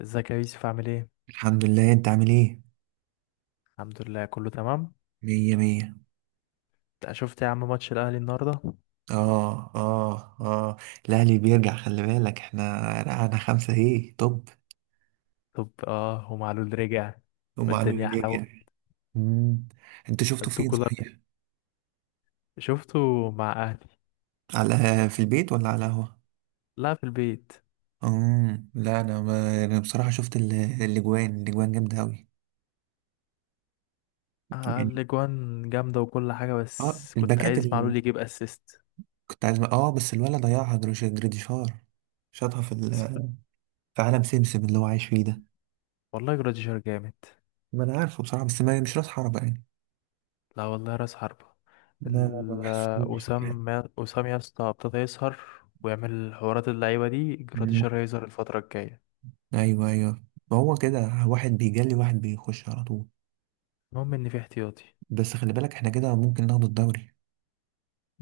ازيك يا يوسف عامل ايه؟ الحمد لله، انت عامل ايه؟ الحمد لله كله تمام. مية مية. انت شفت يا عم ماتش الاهلي النهارده؟ اه اه اه. الاهلي بيرجع، خلي بالك احنا رقعنا 5. ايه طب، طب اه ومعلول رجع هم قالوا والدنيا لي احلى أوي. يرجع. مم. انت شفته انتوا فين كولر صحيح؟ شفتوا مع اهلي؟ على، في البيت ولا على القهوة؟ لا في البيت. لا انا ما انا بصراحة شفت الاجوان جامدة اوي. آه يعني، الاجوان جامده وكل حاجه، اه بس كنت الباكات عايز اللي معلول يجيب اسيست. كنت عايز، اه بس الولد ضيعها جريديشار، شاطها في بس في عالم سمسم اللي هو عايش فيه ده. والله جراديشار جامد. ما انا عارفه بصراحة، بس ما مش راس حربة يعني، لا والله راس حربه. ما ال- بحسوش. وسام، وسام يا اسطى ابتدى يسهر ويعمل حوارات، اللعيبه دي مم. جراديشار هيظهر الفتره الجايه. ايوه ايوه، هو كده، واحد بيجلي واحد بيخش على طول. المهم ان في احتياطي. بس خلي بالك احنا كده ممكن ناخد الدوري.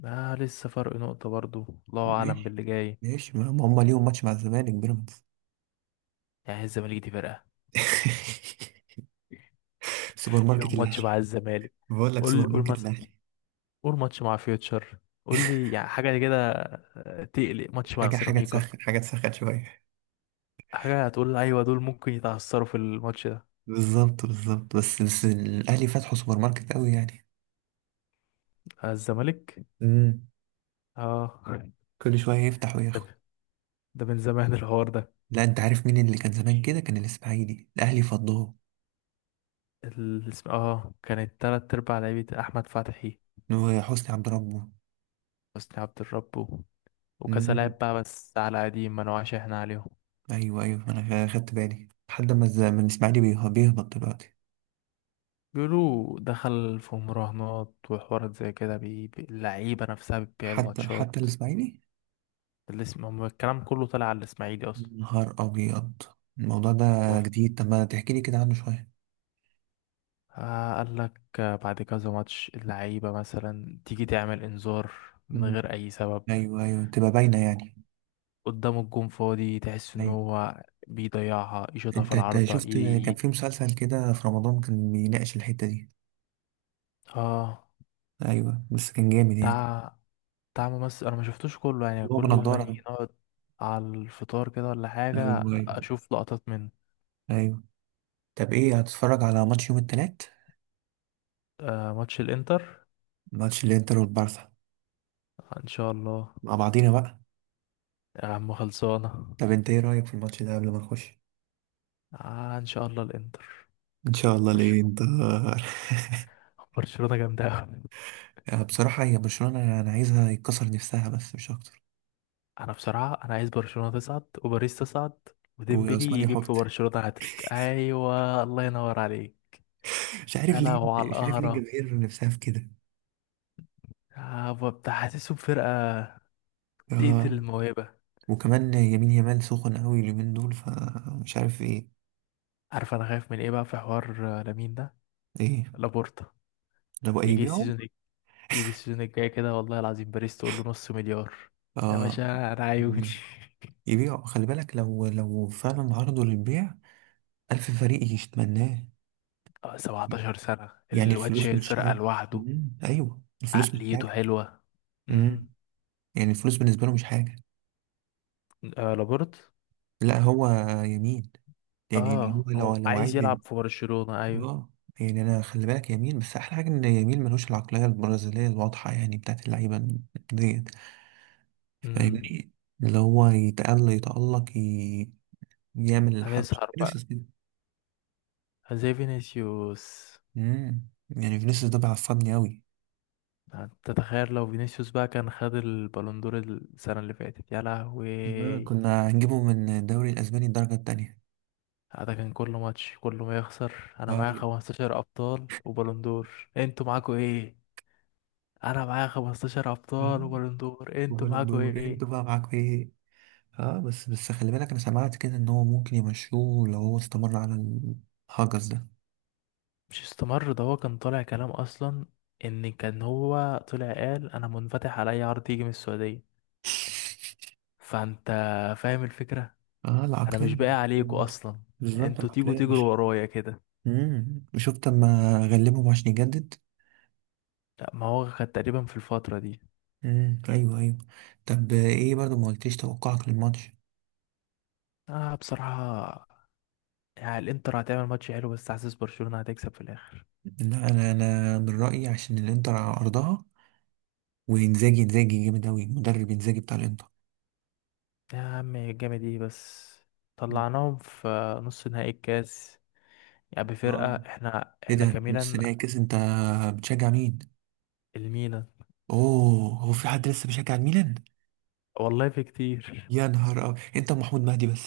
آه لسه فرق نقطة برضو، الله أعلم ماشي باللي جاي. ماشي، ما ما هم ليهم ماتش مع الزمالك بيراميدز. يعني الزمالك دي فرقة؟ سوبر لو ماركت ماتش مع الاهلي. الزمالك، بقول لك سوبر قول قول ماركت مس... الاهلي. قول ماتش مع فيوتشر، قول لي يعني حاجة كده. آه، تقلق ماتش مع حاجه حاجه سيراميكا، تسخن حاجه تسخن شويه. حاجة هتقول أيوة دول ممكن يتعثروا في الماتش ده. بالظبط بالظبط، بس الاهلي فتحوا سوبر ماركت قوي يعني. آه، الزمالك. امم. اه. كل شويه يفتح وياخد. ده, ده من زمان الحوار ده. لا، انت عارف مين اللي كان زمان كده؟ كان الاسماعيلي الاهلي فضاه، اه كانت تلات أرباع لعيبة أحمد فتحي، وحسني عبد حسني عبد الرب وكذا ربه. لاعب بقى، بس على قديم ما نوعش احنا عليهم. ايوه ايوه، انا خدت بالي لحد ما من الاسماعيلي بيهبط دلوقتي. بيقولوا دخل في مراهنات وحوارات زي كده، اللعيبة نفسها بتبيع حتى الماتشات. الاسماعيلي؟ الكلام كله طلع على الإسماعيلي أصلا. نهار ابيض، الموضوع ده هو ف- جديد. طب ما تحكي لي كده عنه شويه. آه قال لك بعد كذا ماتش اللعيبة مثلا تيجي تعمل إنذار من مم. غير أي سبب، ايوه ايوه، تبقى باينه يعني. قدام الجون فاضي تحس إن ايوه، هو بيضيعها يشوطها في انت العارضة شفت كان في مسلسل كده في رمضان كان بيناقش الحته دي؟ آه. ايوه، بس كان جامد يعني. بتاع بتاع ممثل أنا ما شفتوش كله، يعني اللي هو كل ما بنضاره نيجي ده. نقعد على الفطار كده ولا حاجة ايوه ايوه. أشوف لقطات منه. ايوه. طب ايه، هتتفرج على ماتش يوم التلات؟ آه ماتش الانتر. ماتش الانتر والبارسا، آه، ان شاء الله. مع بعضينا بقى. يا عم خلصانه. طب انت ايه رايك في الماتش ده قبل ما نخش؟ آه ان شاء الله الانتر. ان شاء الله، ليه برشلونه، انت؟ برشلونه جامده أوي. بصراحه، هي برشلونه انا عايزها يتكسر نفسها بس مش اكتر. انا بصراحه عايز برشلونه تصعد وباريس تصعد، وديمبلي وعثمان يجيب يحط. في برشلونه هاتريك، ايوه الله ينور عليك. مش عارف يا ليه، لهوي على مش عارف ليه القهره. الجماهير نفسها في كده. آه بتاع حاسسهم فرقه تقتل آه. الموهبه. وكمان يمين يمال سخن قوي اليومين دول، فمش عارف ايه. عارف انا خايف من ايه بقى في حوار؟ آه، لامين ده، ايه، لابورتا لو يجي هيبيعوا؟ السيزون، يجي السيزون الجاي كده والله العظيم باريس تقول له نص مليار، يا اه باشا انا عيوني. يبيعوا. يبيعوا، خلي بالك لو فعلا عرضوا للبيع، ألف فريق يتمناه. آه، 17 سنة يعني الواد الفلوس شايل مش الفرقة حاجة. لوحده. أيوه، الفلوس مش عقليته حاجة. حلوة. مم. امم. يعني الفلوس بالنسبة له مش حاجة. آه لابورت، لا هو يمين، يعني اللي اه هو لو هو لو عايز عايز يلعب في برشلونة ايوه. اه. يعني انا خلي بالك يمين، بس احلى حاجه ان يمين ملوش العقليه البرازيليه الواضحه يعني بتاعت اللعيبه ديت، امم. فاهمني؟ اللي هو يتألق يتألق يعمل الحركه هنسهر بقى فينيسيوس كده. زي فينيسيوس. امم، يعني فينيسيوس ده بيعصبني قوي. تتخيل لو فينيسيوس بقى كان خد البالون دور السنة اللي فاتت؟ يا لهوي. آه، كنا هنجيبه من الدوري الاسباني الدرجه التانية. ده كان كل ماتش كل ما يخسر، انا معايا طيب. 15 ابطال وبالون دور، انتوا معاكوا ايه؟ انا معايا 15 ابطال آه، وبالون دور، انتوا وبلد معاكوا دور، ايه؟ انتوا بقى معاكوا ايه؟ اه بس خلي بالك، انا سمعت كده ان هو ممكن يمشوه لو هو استمر على الهجس ده. مش استمر، ده هو كان طالع كلام اصلا. ان كان هو طلع قال انا منفتح على اي عرض يجي من السعوديه، فانت فاهم الفكره. اه، انا مش العقلية باقي عليكم برضه. اصلا، بالظبط، انتوا تيجوا العقلية تجروا مش... ورايا كده. وشفت اما غلبهم عشان يجدد. لا ما هو كان تقريبا في الفتره دي. ايوه ايوه. طب ايه برضه، ما قلتيش توقعك للماتش. اه بصراحه يعني الانتر هتعمل ماتش حلو، بس حاسس برشلونه هتكسب في الاخر. لا انا، من رأيي عشان الانتر على ارضها. انزاجي جامد اوي، مدرب انزاجي بتاع الانتر. يا عم الجامد ايه بس؟ مم. طلعناهم في نص نهائي الكاس، يعني اه. بفرقه احنا ايه احنا ده، نص نهائي كميلا. كاس؟ انت بتشجع مين؟ الميلان. اوه، هو في حد لسه بيشجع الميلان؟ والله في كتير. يا نهار أبيض، انت ومحمود مهدي بس.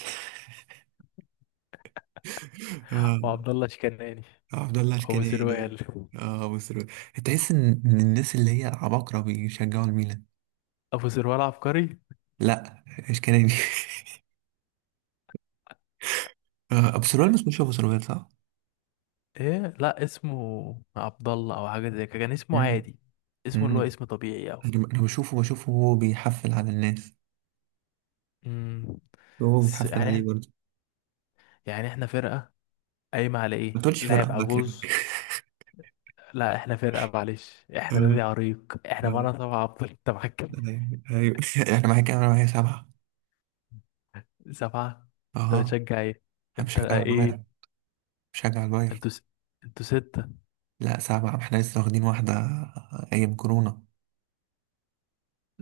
آه. وعبد الله شكناني، آه، عبد الله ابو الكناني. سروال. اه مصر. تحس ان الناس اللي هي عباقرة بيشجعوا الميلان. ابو سروال عبقري. لا، الكناني. آه، ابو سروال. بس مش ابو سروال، صح؟ ايه لا اسمه عبد الله او حاجه زي كده، كان اسمه مم. عادي، اسمه اللي هو مم. اسم طبيعي او انا بشوفه، هو بيحفل على الناس، امم. وهو بس بيحفل يعني عليه احنا، برضه. يعني احنا فرقه قايمه على ما ايه؟ تقولش فرق، لاعب الله عجوز. يكرمك. لا احنا فرقه معلش، احنا آه. نادي عريق، احنا آه. معانا سبعه افضل، انت معاك كام؟ ايوه ايوه. انا معاك، انا معايا 7. سبعه. انت اها، بتشجع ايه؟ انا انت بشجع ايه؟ البايرن، بشجع البايرن انتوا س... انتوا سته. لا سبعة، احنا لسه واخدين واحدة ايام كورونا.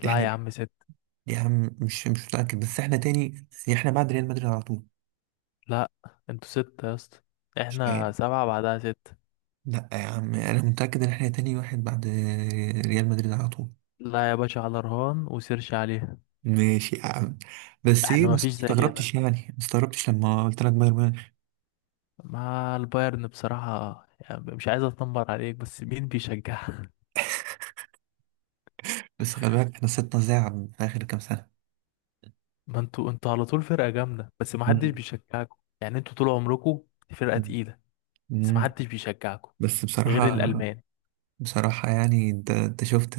لا احنا يا عم سته. يا عم، مش متأكد بس احنا تاني، احنا بعد ريال مدريد على طول. لا انتوا سته يا اسطى، مش احنا يعني. سبعه بعدها سته. لا يا عم، انا متأكد ان احنا تاني واحد بعد ريال مدريد على طول. لا يا باشا على رهان وسيرش عليها. ماشي يا عم. بس احنا ايه، ما فيش ما زي ده، استغربتش يعني، ما استغربتش لما قلت لك بايرن ميونخ. مع البايرن بصراحة يعني مش عايز اتنمر عليك، بس مين بيشجعها؟ بس خلي بالك احنا سيبنا زعل في اخر كام سنة. ما انتوا على طول فرقة جامدة، بس ما حدش مم. بيشجعكم، يعني انتوا طول عمركم فرقة مم. تقيلة، بس ما مم. حدش بيشجعكم بس غير بصراحة، الألمان. بصراحة يعني، انت شفت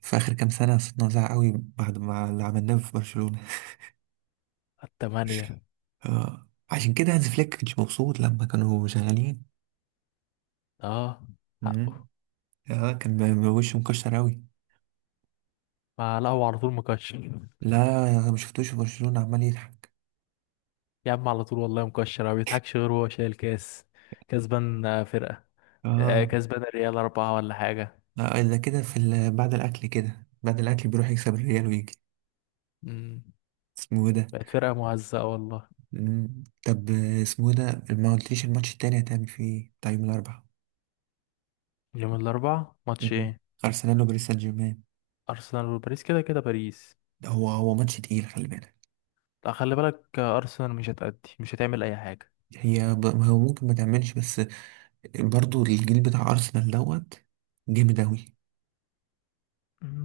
في اخر كام سنة صرنا زعل قوي بعد ما اللي عملناه في برشلونة. التمانية. آه. عشان كده هانز فليك كانش مبسوط لما كانوا شغالين. اه حقه. مم. اه، كان وشه مكشر أوي. ما لا هو على طول مكشر. لا، أنا ما شفتوش في برشلونة عمال يضحك. يا عم على طول والله مكشر، ما بيضحكش غير وهو شايل كاس. كسبان، آه، فرقة، آه، اه. كسبان الريال أربعة ولا حاجة. لا، إلا كده بعد الأكل كده، بعد الأكل بيروح يكسب الريال ويجي. مم. اسمه إيه ده؟ بقت فرقة مهزأة والله. طب، آه، اسمه إيه ده؟ ما قلتليش الماتش التاني هتعمل فيه إيه بتاع يوم الأربعاء. يوم الأربعاء ماتش مم. ايه؟ أرسنال وباريس سان جيرمان. ارسنال وباريس، كده كده باريس. ده هو ماتش تقيل، خلي بالك. لا خلي بالك، آه، ارسنال مش هتأدي، مش هتعمل اي حاجه. هو ممكن ما تعملش، بس برضو الجيل بتاع أرسنال دوت جامد أوي.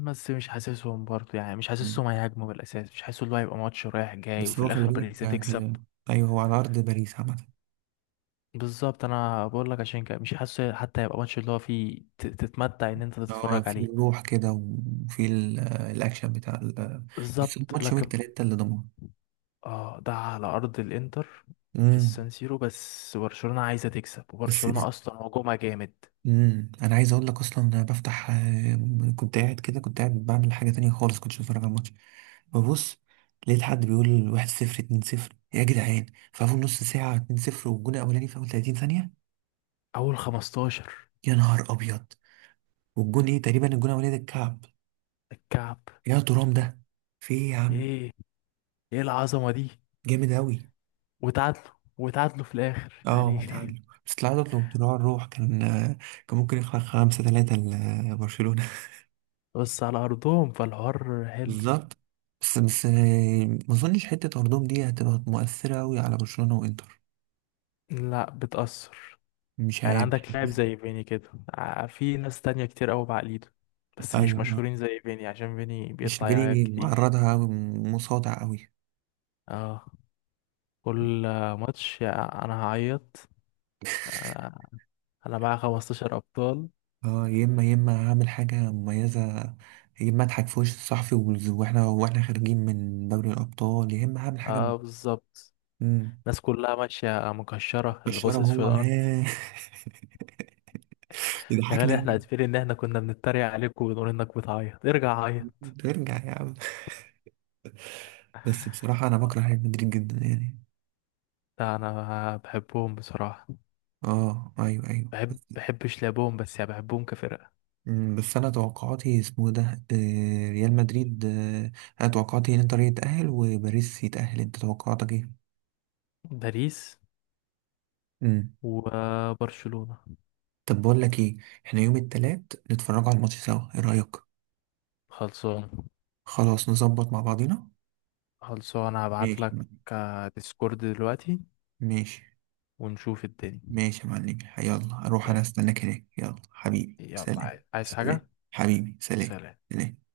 بس مش حاسسهم برضه، يعني مش مم. حاسسهم هيهاجموا بالاساس، مش حاسس اللي هو هيبقى ماتش رايح جاي، بس وفي هو خلي الاخر باريس بالك، آه، هتكسب. أيوه، هو على أرض باريس عامة. بالظبط انا بقول لك عشان كده مش حاسه حتى هيبقى ماتش اللي هو فيه تتمتع ان انت هو تتفرج في عليه. الروح كده، وفي آه، الأكشن بتاع آه... بس بالظبط الماتش يوم لكن التلاتة اللي ضمنه. اه ده على ارض الانتر، في امم. السان سيرو، بس برشلونه عايزه تكسب، بس وبرشلونه اصلا هجومها جامد. امم، أنا عايز أقول لك أصلا، أنا بفتح، آه، كنت قاعد كده، كنت قاعد بعمل حاجة تانية خالص، كنتش بتفرج على الماتش. ببص، لقيت حد بيقول 1-0، اتنين صفر يا جدعان. في أول نص ساعة 2-0، والجون الأولاني في أول 30 ثانية. اول 15. يا نهار أبيض. والجون إيه تقريبا، الجون الأولاني ده الكعب؟ الكعب. يا ترام، ده في إيه يا عم؟ ايه، ايه العظمه دي؟ جامد أوي. وتعادلوا وتعادلوا في الاخر يعني. اه تعادلوا. بس التعادل لو بتروح الروح، كان ممكن يخلق 5-3 لبرشلونة. بس على ارضهم فالحوار حلو. بالظبط. بس ما اظنش حتة ارضهم دي هتبقى مؤثرة أوي على برشلونة وانتر. لا بتأثر، مش يعني عارف. عندك لاعب زي فيني كده، في ناس تانية كتير قوي بعقليته، بس مش ايوه، مشهورين زي فيني، عشان فيني مش بيطلع يعيط جاني كتير. معرضها أوي، مصادع أوي. اه كل ماتش انا هعيط. انا معايا 15 ابطال. اه، يا اما هعمل حاجة مميزة، يا اما اضحك في وش الصحفي واحنا خارجين من دوري الابطال، يا اما هعمل حاجة اه بالظبط. مم. الناس كلها ماشية مكشرة، اللي بالشرب باصص في هو الارض. ها. يا يضحكني غالي احنا أوي. عارفين ان احنا كنا بنتريق عليك ونقول انك بتعيط، ارجع عيط. ترجع يا عم. بس بصراحة أنا بكره ريال مدريد جدا يعني. لا انا بحبهم بصراحة. اه ايوه ايوه بحب بس, بحبش لعبهم، بس يعني بحبهم كفرقة. مم، بس انا توقعاتي اسمه ده، آه، ريال مدريد، آه، انا توقعاتي ان انتر يتأهل وباريس يتأهل. انت توقعاتك ايه؟ باريس امم. وبرشلونة. طب بقول لك ايه، احنا يوم التلات نتفرجوا على الماتش سوا، ايه رأيك؟ خلصان. خلاص نظبط مع بعضينا. خلصان هبعت ماشي يا لك معلم. ديسكورد دلوقتي، ماشي. ونشوف الدنيا. ماشي يا معلم، يلا اروح ي- انا استناك هناك، يلا حبيبي يلا، سلام. عايز سلام حاجة؟ حبيبي سلام. سلام. سلام.